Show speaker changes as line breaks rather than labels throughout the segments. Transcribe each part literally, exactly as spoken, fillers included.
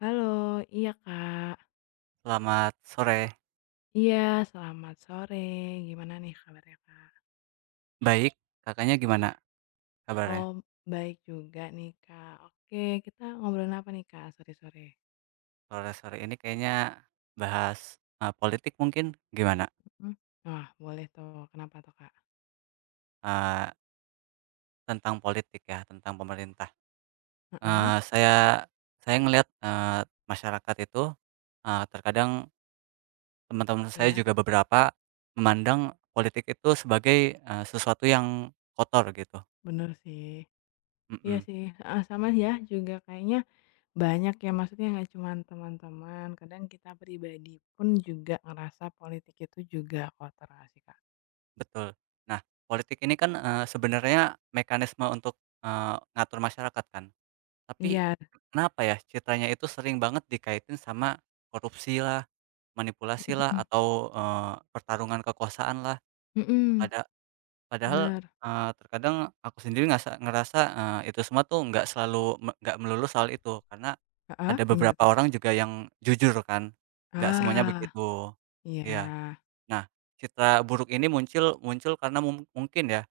Halo, iya Kak.
Selamat sore.
Iya, selamat sore. Gimana nih kabarnya Kak?
Baik, Kakaknya gimana kabarnya?
Oh, baik juga nih Kak. Oke, kita ngobrolin apa nih Kak sore-sore?
Sore-sore ini kayaknya bahas, eee, politik mungkin gimana?
Mhm. Wah, boleh tuh. Kenapa tuh Kak?
Eee, Tentang politik ya, tentang pemerintah.
Heeh,
Eee, saya saya ngelihat, eee, masyarakat itu, eee, terkadang teman-teman saya
iya,
juga beberapa memandang politik itu sebagai, eee, sesuatu yang kotor gitu.
bener sih. Iya
Mhm,
sih. Ah, sama ya juga kayaknya banyak ya, maksudnya nggak cuma teman-teman, kadang kita pribadi pun juga ngerasa politik itu juga kotor nggak sih Kak?
betul. Nah, politik ini kan, eee, sebenarnya mekanisme untuk, eee, ngatur masyarakat kan? Tapi,
Iya,
kenapa ya ceritanya itu sering banget dikaitin sama korupsi lah, manipulasi
mhm
lah,
mhm.
atau, eee, pertarungan kekuasaan lah.
Mhm,
Pada padahal,
bener.
eee, terkadang aku sendiri ngasa ngerasa, eee, itu semua tuh nggak selalu me nggak melulu soal itu, karena
Heeh,
ada
gimana
beberapa
tuh?
orang juga yang jujur kan, nggak semuanya
Ah.
begitu. Iya.
Iya.
Nah, citra buruk ini muncul muncul karena mung mungkin ya,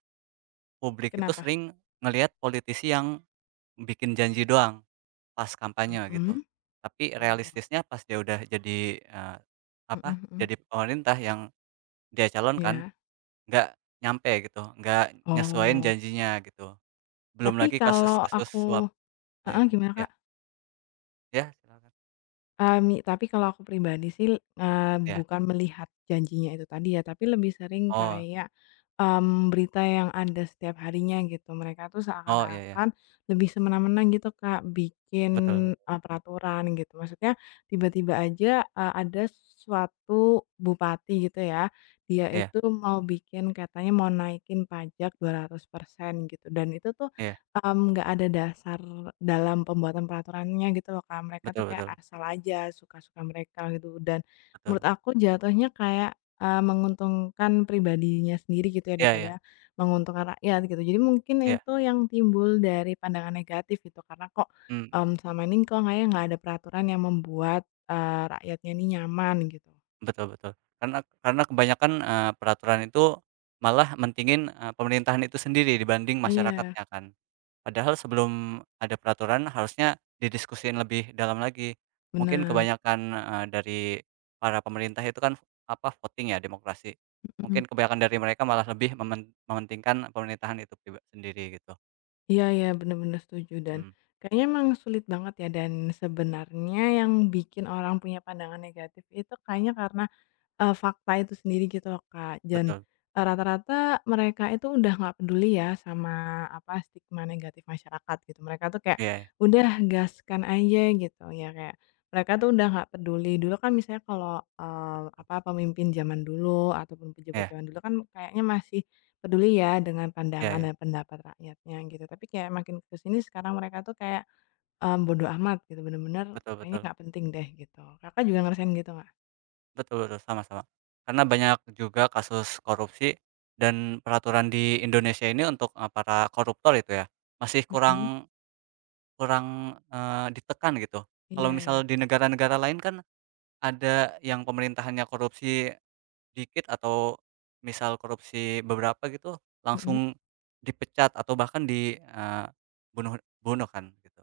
publik itu
Kenapa?
sering ngelihat politisi yang bikin janji doang. Pas kampanye gitu.
Mhm.
Tapi
Oh.
realistisnya pas dia udah jadi, eee,
Mhm
apa,
mhm.
jadi pemerintah yang dia calonkan,
Iya.
nggak nyampe gitu, nggak nyesuaiin
Oh,
janjinya gitu. Belum
tapi
lagi
kalau
kasus-kasus
aku
suap
heeh,
lainnya.
gimana,
Ya,
Kak?
ya, silakan.
Eee, mi Tapi kalau aku pribadi sih, eee,
Ya.
bukan Mhm. melihat janjinya itu tadi ya, tapi lebih sering
Oh,
kayak, mmm, berita yang ada setiap harinya gitu. Mereka tuh
oh, ya, ya,
seakan-akan lebih semena-mena gitu, Kak, bikin,
betul, betul.
eee, peraturan gitu. Maksudnya tiba-tiba aja, eee, ada suatu bupati gitu ya, dia
Iya,
itu mau bikin katanya mau naikin pajak dua ratus persen gitu, dan itu tuh
iya.
Mmm, nggak ada dasar dalam pembuatan peraturannya gitu loh, Kak. Mereka tuh
Betul,
kayak
betul,
asal aja, suka-suka mereka gitu. Dan menurut
betul.
aku jatuhnya kayak, eee, menguntungkan pribadinya sendiri gitu ya,
Iya,
daripada
iya,
menguntungkan rakyat gitu. Jadi mungkin
iya.
itu yang timbul dari pandangan negatif gitu, karena kok,
Mmm.
mmm, selama ini kok kayaknya nggak ada peraturan yang membuat, eee, rakyatnya ini nyaman gitu.
Betul, betul. Karena karena kebanyakan, eee, peraturan itu malah mentingin, eee, pemerintahan itu sendiri dibanding
Iya,
masyarakatnya kan. Padahal sebelum ada peraturan harusnya didiskusiin lebih dalam lagi. Mungkin
bener,
kebanyakan, eee, dari para pemerintah itu kan apa, voting ya, demokrasi.
mhm.
Mungkin kebanyakan dari mereka malah lebih memen mementingkan pemerintahan itu priba sendiri gitu.
Iya ya, bener bener setuju dan
Mhm,
kayaknya emang sulit banget ya dan sebenarnya yang bikin orang punya pandangan negatif itu kayaknya karena Eee, fakta itu sendiri gitu loh, Kak. Dan,
betul.
eee, rata-rata mereka itu udah nggak peduli ya sama apa, stigma negatif masyarakat gitu. Mereka tuh kayak,
Iya, iya.
udah gaskan aja gitu ya, kayak mereka tuh udah nggak peduli. Dulu kan misalnya kalau, eee, apa, pemimpin zaman dulu ataupun pejabat
Iya,
zaman dulu kan kayaknya masih peduli ya dengan
iya,
pandangan
iya.
dan pendapat rakyatnya gitu. Tapi kayak makin ke sini sekarang mereka tuh kayak, eee, bodo amat gitu, bener-bener
Betul,
kayaknya
betul.
nggak penting deh gitu. Kakak juga ngerasain gitu nggak?
Betul, betul, sama-sama. Karena banyak juga kasus korupsi dan peraturan di Indonesia ini untuk, eee, para koruptor itu ya, masih
Mhm,
kurang kurang, eee, ditekan gitu. Kalau
iya ya.
misal di negara-negara lain kan ada yang pemerintahannya korupsi dikit atau misal korupsi beberapa gitu,
Mhm,
langsung dipecat atau bahkan dibunuh bunuh kan gitu.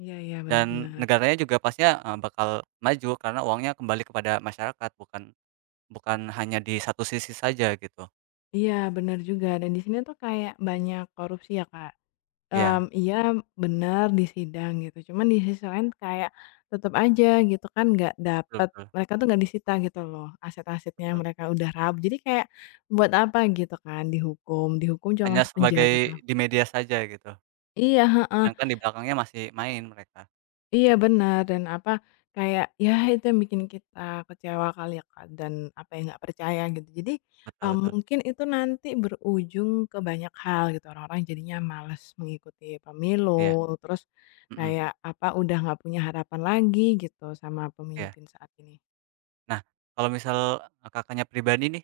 iya iya,
Dan
benar-benar.
negaranya juga pastinya, eee, bakal maju karena uangnya kembali kepada masyarakat, bukan Bukan hanya di satu sisi saja gitu.
Iya, benar juga dan di sini tuh kayak banyak korupsi ya, Kak. Mmm,
Iya,
iya benar di sidang gitu, cuman di sisi lain kayak tetep aja gitu kan nggak
betul,
dapet
betul,
mereka tuh nggak disita gitu loh aset-asetnya yang
betul.
mereka udah rab jadi kayak buat apa gitu kan dihukum, dihukum cuma
Hanya
masuk penjara doang.
sebagai di media saja gitu,
Iya, heeh.
sedangkan di belakangnya masih main mereka.
Iya benar dan apa, kayak ya itu yang bikin kita kecewa kali ya Kak, dan apa yang nggak percaya gitu. Jadi,
Betul,
eee,
betul.
mungkin itu nanti berujung ke banyak hal gitu, orang-orang jadinya males mengikuti
Iya,
pemilu, terus
mhm,
kayak apa, udah nggak punya harapan lagi gitu sama
iya.
pemimpin saat ini.
Nah, kalau misal, e, Kakaknya pribadi nih,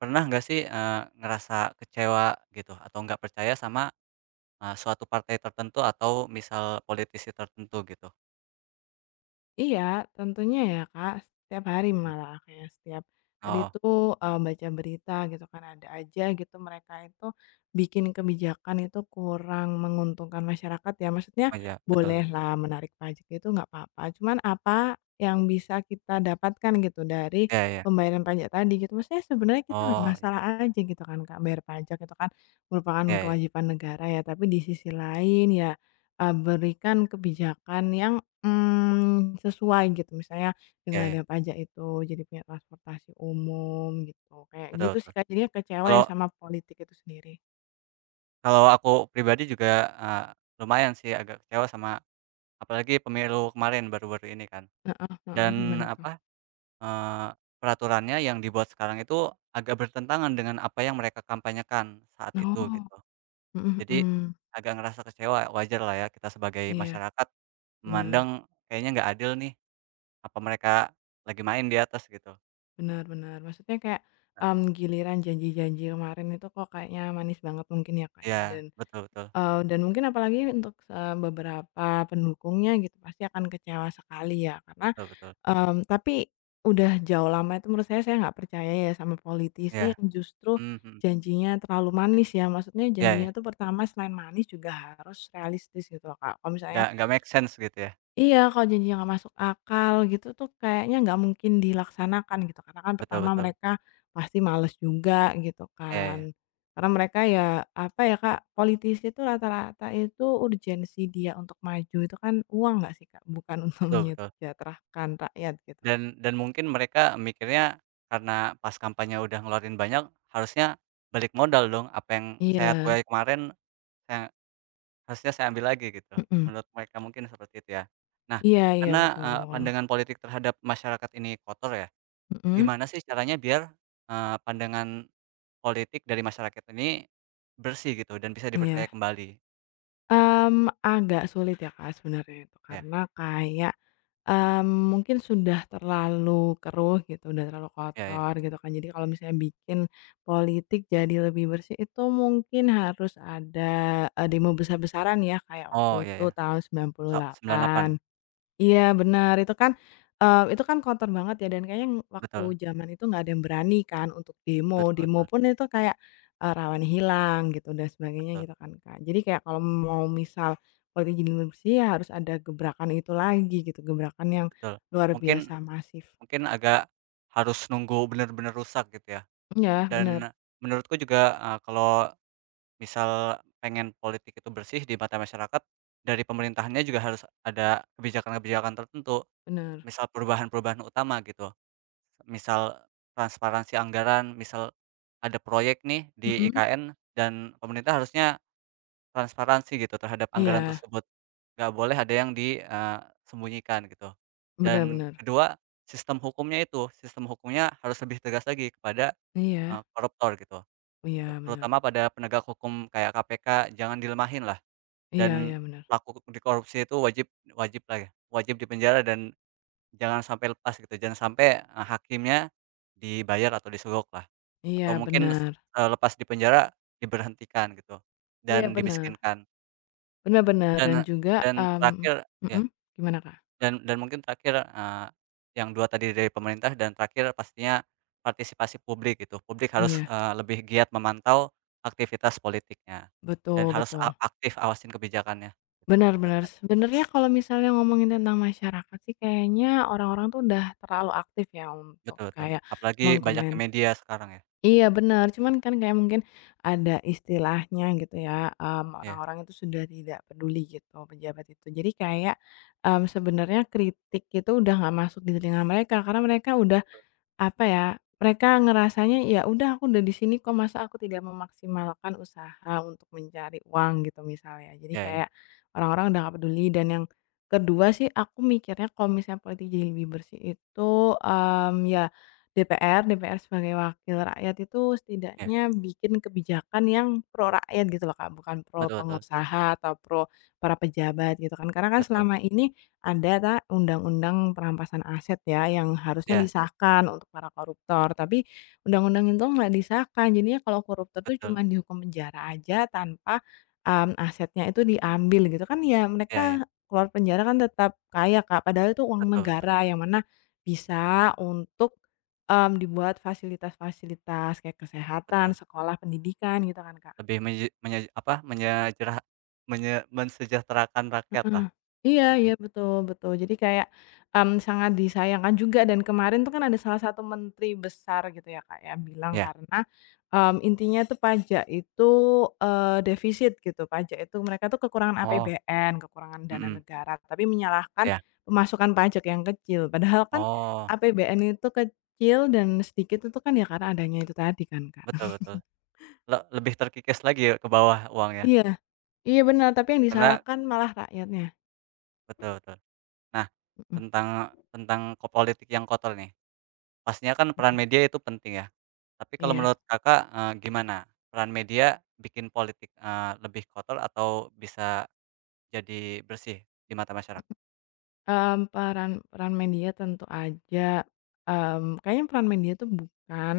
pernah nggak sih, eee, ngerasa kecewa gitu atau nggak percaya sama, eee, suatu partai tertentu atau misal politisi tertentu gitu?
Iya, tentunya ya Kak, setiap hari
Mhm.
malah kayak setiap tadi
Oh,
itu, eee, baca berita gitu kan ada aja gitu mereka itu bikin kebijakan itu kurang menguntungkan masyarakat ya, maksudnya
oh, iya, betul.
bolehlah menarik pajak itu nggak apa-apa, cuman apa yang bisa kita dapatkan gitu dari
Iya, iya.
pembayaran pajak tadi gitu, maksudnya sebenarnya kita nggak
Oh, iya.
masalah aja gitu kan Kak, bayar pajak itu kan merupakan
Iya, iya.
kewajiban negara ya, tapi di sisi lain ya, eee, berikan kebijakan yang Mmm, sesuai gitu, misalnya
Iya,
dengan
iya.
ada pajak itu jadi punya transportasi umum gitu, kayak
Betul,
gitu sih,
betul.
Kak, jadinya kecewa ya
Kalau
sama politik itu sendiri.
Kalau aku pribadi juga, eee, lumayan sih agak kecewa sama, apalagi pemilu kemarin baru-baru ini kan,
Heeh heeh,
dan
gimana tuh?
apa, eee, peraturannya yang dibuat sekarang itu agak bertentangan dengan apa yang mereka kampanyekan saat itu
Oh,
gitu.
mhm
Jadi
mhm.
agak ngerasa kecewa, wajar lah ya, kita sebagai
Iya,
masyarakat
benar
memandang kayaknya nggak adil nih, apa mereka lagi main di atas gitu.
benar benar. Maksudnya kayak,
Nah,
mmm, giliran janji-janji kemarin itu kok kayaknya manis banget mungkin ya, Kak, ya
iya.
dan
Betul, betul.
Eee, dan mungkin apalagi untuk, eee, beberapa pendukungnya gitu pasti akan kecewa sekali ya karena,
Betul, betul.
mmm, tapi udah jauh lama itu menurut saya, saya nggak percaya ya sama politisi
Iya.
yang justru
Mhm, mhm.
janjinya terlalu manis ya. Maksudnya
Iya, iya.
janjinya tuh pertama selain manis juga harus realistis gitu loh Kak, kalau misalnya
Nggak nggak make sense gitu ya.
Iya, kalau janji yang nggak masuk akal gitu tuh kayaknya nggak mungkin dilaksanakan gitu, karena kan
Betul,
pertama
betul.
mereka pasti males juga gitu
Iya,
kan.
iya.
Karena mereka ya, apa ya Kak, politisi itu rata-rata itu urgensi dia untuk maju itu kan uang nggak sih Kak? Bukan untuk
Betul, betul.
menyejahterakan rakyat gitu.
Dan dan mungkin mereka mikirnya karena pas kampanye udah ngeluarin banyak, harusnya balik modal dong, apa yang saya
Iya,
tuai kemarin, saya harusnya saya ambil lagi gitu,
mhm.
menurut mereka mungkin seperti itu ya. Nah,
Iya iya
karena, eee,
betul.
pandangan politik terhadap masyarakat ini kotor ya,
Mhm,
gimana sih caranya biar, eee, pandangan politik dari masyarakat ini bersih gitu dan bisa dipercaya
iya.
kembali?
Mmm, agak sulit ya Kak sebenarnya itu,
Ya,
karena kayak Mmm, mungkin sudah terlalu keruh gitu, udah terlalu
ya, ya.
kotor gitu kan. Jadi kalau misalnya bikin politik jadi lebih bersih itu mungkin harus ada, eee, demo besar-besaran ya kayak waktu
Oh, ya,
itu
ya.
tahun sembilan puluh
Oh, sembilan puluh delapan.
delapan. Iya benar itu kan, eee, itu kan kotor banget ya dan kayaknya waktu
Betul,
zaman itu nggak ada yang berani kan untuk demo,
betul,
demo
betul,
pun itu kayak, eee, rawan hilang gitu dan sebagainya
betul,
gitu kan, Kak. Jadi kayak kalau mau misal politik jadi lebih bersih ya harus ada gebrakan itu lagi gitu, gebrakan yang
betul.
luar
Mungkin
biasa masif.
Mungkin agak harus nunggu bener-bener rusak gitu ya.
Iya
Dan
benar
menurutku juga, eee, kalau misal pengen politik itu bersih di mata masyarakat, dari pemerintahannya juga harus ada kebijakan-kebijakan tertentu,
benar.
misal perubahan-perubahan utama gitu. Misal transparansi anggaran, misal ada proyek nih di
Mhm.
I K N dan pemerintah harusnya transparansi gitu terhadap anggaran
Iya,
tersebut, nggak boleh ada yang disembunyikan gitu.
benar
Dan
benar.
kedua, sistem hukumnya itu, sistem hukumnya harus lebih tegas lagi kepada,
Iya
eee, koruptor gitu, ter
iya benar.
terutama pada penegak hukum kayak K P K, jangan dilemahin lah,
Iya
dan
iya benar.
pelaku di korupsi itu wajib, wajib lah ya, wajib dipenjara dan jangan sampai lepas gitu, jangan sampai, eee, hakimnya dibayar atau disogok lah,
Iya
atau mungkin,
benar.
eee, lepas di penjara diberhentikan gitu,
Iya
dan
benar
dimiskinkan.
benar-benar dan
Dan,
juga,
dan terakhir
mmm
ya,
mhm, gimana, Kak?
dan dan mungkin terakhir, eee, yang dua tadi dari pemerintah dan terakhir pastinya partisipasi publik gitu. Publik harus,
Iya,
eee, lebih giat memantau aktivitas politiknya dan
betul
harus a
betul.
aktif awasin kebijakannya gitu,
Benar
menurut
benar.
saya.
Sebenarnya kalau misalnya ngomongin tentang masyarakat sih kayaknya orang-orang tuh udah terlalu aktif ya untuk
Betul, betul.
kayak
Apalagi banyaknya
mengkomen
media sekarang ya.
iya benar, cuman kan kayak mungkin ada istilahnya gitu ya, mmm,
Iya,
orang-orang itu sudah tidak peduli gitu, pejabat itu. Jadi kayak, mmm, sebenarnya kritik itu udah nggak masuk di telinga mereka, karena mereka udah apa ya, mereka ngerasanya, "Ya udah aku udah di sini kok, masa aku tidak memaksimalkan usaha untuk mencari uang?" Gitu misalnya. Jadi
iya, iya,
kayak orang-orang udah nggak peduli dan yang kedua sih aku mikirnya kalau misalnya politik jadi lebih bersih itu, mmm, ya D P R D P R sebagai wakil rakyat itu
iya.
setidaknya bikin kebijakan yang pro rakyat gitu loh, Kak, bukan pro
Betul, betul,
pengusaha atau pro para pejabat gitu kan. Karena kan
betul.
selama ini ada ta undang-undang perampasan aset ya, yang harusnya
Iya,
disahkan untuk para koruptor, tapi undang-undang itu nggak disahkan. Jadinya kalau koruptor tuh cuma
betul.
dihukum penjara aja tanpa, mmm, asetnya itu diambil gitu kan, ya mereka
Iya, iya.
keluar penjara kan tetap kaya, Kak, padahal itu uang
Betul, betul,
negara yang mana
betul,
bisa untuk, mmm, dibuat fasilitas-fasilitas kayak kesehatan,
betul.
sekolah, pendidikan gitu kan, Kak.
Lebih menye menye apa, menyejerah menye mensejahterakan
Heeh.
rakyatlah.
Iya iya,
Mhm.
betul betul. Jadi kayak, mmm, sangat disayangkan juga dan kemarin tuh kan ada salah satu menteri besar gitu ya, Kak, ya, bilang
Iya.
karena, mmm, intinya tuh pajak itu, eee, defisit gitu, pajak itu mereka tuh kekurangan
Oh,
A P B N, kekurangan dana
mhm,
negara, tapi menyalahkan
iya.
pemasukan pajak yang kecil. Padahal kan
Oh,
A P B N itu kecil dan sedikit itu kan ya karena adanya itu tadi kan, Kak.
betul, betul. Le lebih terkikis lagi ya ke bawah uangnya,
Iya. Iya benar. Tapi yang
karena
disalahkan malah rakyatnya.
betul, betul. Nah,
Mhm
tentang tentang ko politik yang kotor nih, pastinya kan peran
mhm.
media itu penting ya. Tapi kalau
Iya.
menurut Kakak, eee, gimana peran media bikin politik, eee, lebih kotor atau bisa jadi bersih di mata masyarakat?
Mmm, peran peran media tentu aja, mmm, kayaknya peran media tuh bukan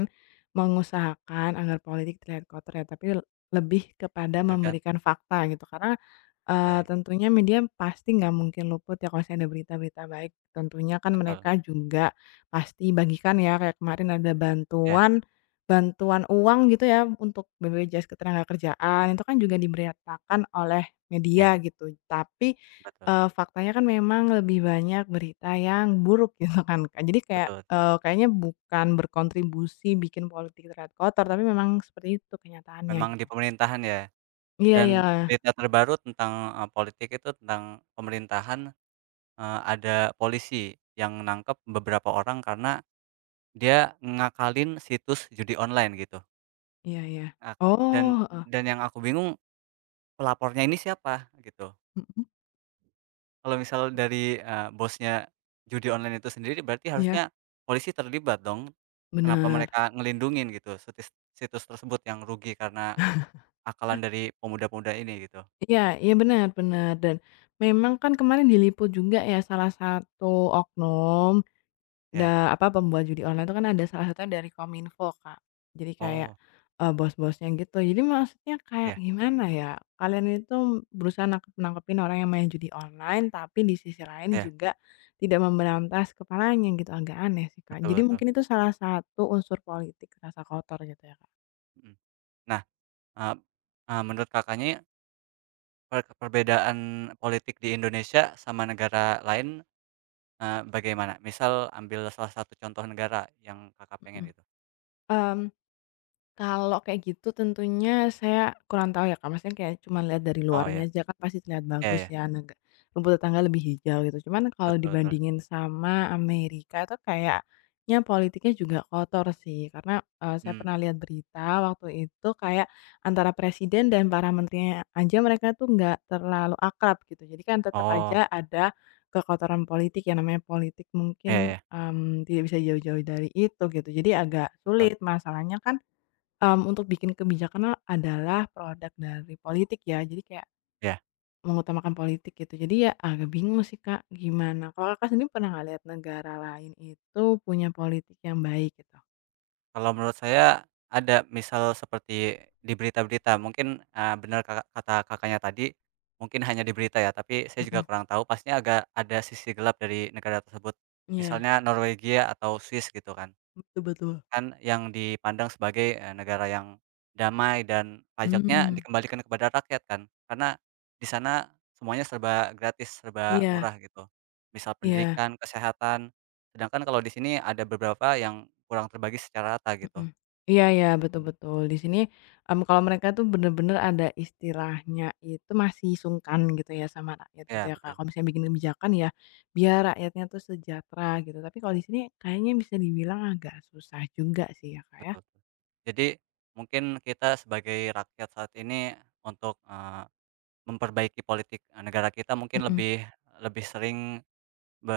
mengusahakan agar politik terlihat kotor ya, tapi lebih kepada
Tergantung,
memberikan fakta gitu. Karena Eee,
oke,
tentunya media pasti nggak mungkin luput ya kalau misalnya ada berita-berita baik, tentunya kan
betul.
mereka juga pasti bagikan ya kayak kemarin ada
Iya,
bantuan bantuan uang gitu ya untuk B P J S Ketenagakerjaan itu kan juga diberitakan oleh
iya,
media gitu. Tapi,
betul,
eee, faktanya kan memang lebih banyak berita yang buruk gitu kan Kak. Jadi kayak,
betul, betul.
eee, kayaknya bukan berkontribusi bikin politik terlihat kotor, tapi memang seperti itu kenyataannya
Memang di
gitu.
pemerintahan ya,
Iya iya
dan berita terbaru tentang, eee, politik itu tentang pemerintahan. Eee, ada polisi yang nangkep beberapa orang karena dia ngakalin situs judi online gitu.
iya iya.
Ak dan
Oh,
dan yang aku bingung pelapornya ini siapa gitu.
mhm,
Kalau misal dari, eee, bosnya judi online itu sendiri berarti harusnya
iya,
polisi terlibat dong. Kenapa
bener.
mereka ngelindungin gitu situs situs tersebut yang rugi karena akalan dari pemuda-pemuda ini gitu.
Iya iya, benar, bener, dan memang kan kemarin diliput juga ya salah satu oknum
Ya.
da apa, pembuat judi online itu kan ada salah satunya dari Kominfo, Kak. Jadi kayak,
Oh,
eee, bos-bosnya gitu. Jadi maksudnya kayak
ya,
gimana ya, kalian itu berusaha nangkep-nangkepin orang yang main judi online, tapi di sisi lain
ya,
juga tidak memberantas kepalanya gitu, agak aneh sih, Kak.
betul,
Jadi
betul.
mungkin itu salah satu unsur politik rasa kotor gitu ya, Kak.
Mhm. Nah, eee eee, menurut Kakaknya, Per perbedaan politik di Indonesia sama negara lain, eee, bagaimana? Misal ambil salah satu contoh negara yang Kakak pengen
Mhm.
gitu.
Mmm Kalau kayak gitu tentunya saya kurang tahu ya Kak, maksudnya kayak cuman lihat dari
Oh, ya,
luarnya aja kan pasti terlihat
iya, iya,
bagus ya, nega rumput tetangga lebih hijau gitu. Cuman kalau
betul, betul,
dibandingin sama Amerika itu kayaknya politiknya juga kotor sih, karena, eee, saya
mmm,
pernah lihat berita waktu itu kayak antara presiden dan para menterinya aja mereka tuh nggak terlalu akrab gitu. Jadi kan tetap
oh,
aja ada kekotoran politik, yang namanya politik
iya,
mungkin,
iya,
mmm, tidak bisa jauh-jauh dari itu gitu. Jadi agak
betul,
sulit, masalahnya kan Mmm, untuk bikin kebijakan a- adalah produk dari politik ya, jadi kayak
iya.
mengutamakan politik gitu. Jadi ya agak bingung sih Kak, gimana. Kalau Kakak sendiri pernah nggak lihat negara lain itu punya politik yang baik gitu?
Kalau menurut saya ada, misal seperti di berita-berita mungkin, eee, bener Kakak kata Kakaknya tadi, mungkin hanya di berita ya, tapi saya juga
Mhm.
kurang tahu, pastinya agak ada sisi gelap dari negara tersebut.
Iya,
Misalnya Norwegia atau Swiss gitu kan.
betul betul.
Kan yang dipandang sebagai, eee, negara yang damai dan pajaknya
Mmm,
dikembalikan kepada rakyat kan. Karena di sana semuanya serba gratis, serba
iya
murah gitu. Misal
iya.
pendidikan, kesehatan, sedangkan kalau di sini ada beberapa yang kurang terbagi secara rata gitu.
Mhm. Iya iya, betul
Mmm.
betul. Di sini, mmm, kalau mereka tuh bener-bener ada istilahnya itu masih sungkan gitu ya sama rakyat gitu
Ya,
ya, Kak.
betul,
Kalau misalnya bikin kebijakan ya biar rakyatnya tuh sejahtera gitu, tapi kalau di sini kayaknya bisa dibilang agak susah juga sih ya, Kak, ya?
betul. Jadi mungkin kita sebagai rakyat saat ini untuk, eee, memperbaiki politik, eee, negara kita mungkin
Mhm.
lebih lebih sering be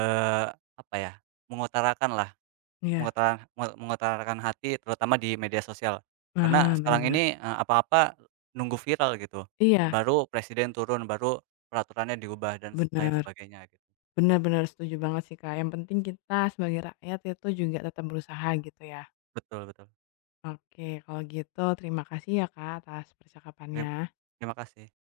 apa ya, mengutarakan lah.
Iya.
Mengutara me mengutarakan hati terutama di media sosial. Karena
Nah,
sekarang
benar-benar.
ini, eee, apa-apa nunggu viral gitu,
Iya,
baru presiden turun, baru peraturannya diubah dan lain
benar,
sebagainya gitu.
benar-benar setuju banget sih, Kak. Yang penting kita sebagai rakyat itu juga tetap berusaha gitu ya.
Betul, betul.
Oke, kalau gitu terima kasih ya, Kak, atas
Terim
percakapannya.
Terima kasih.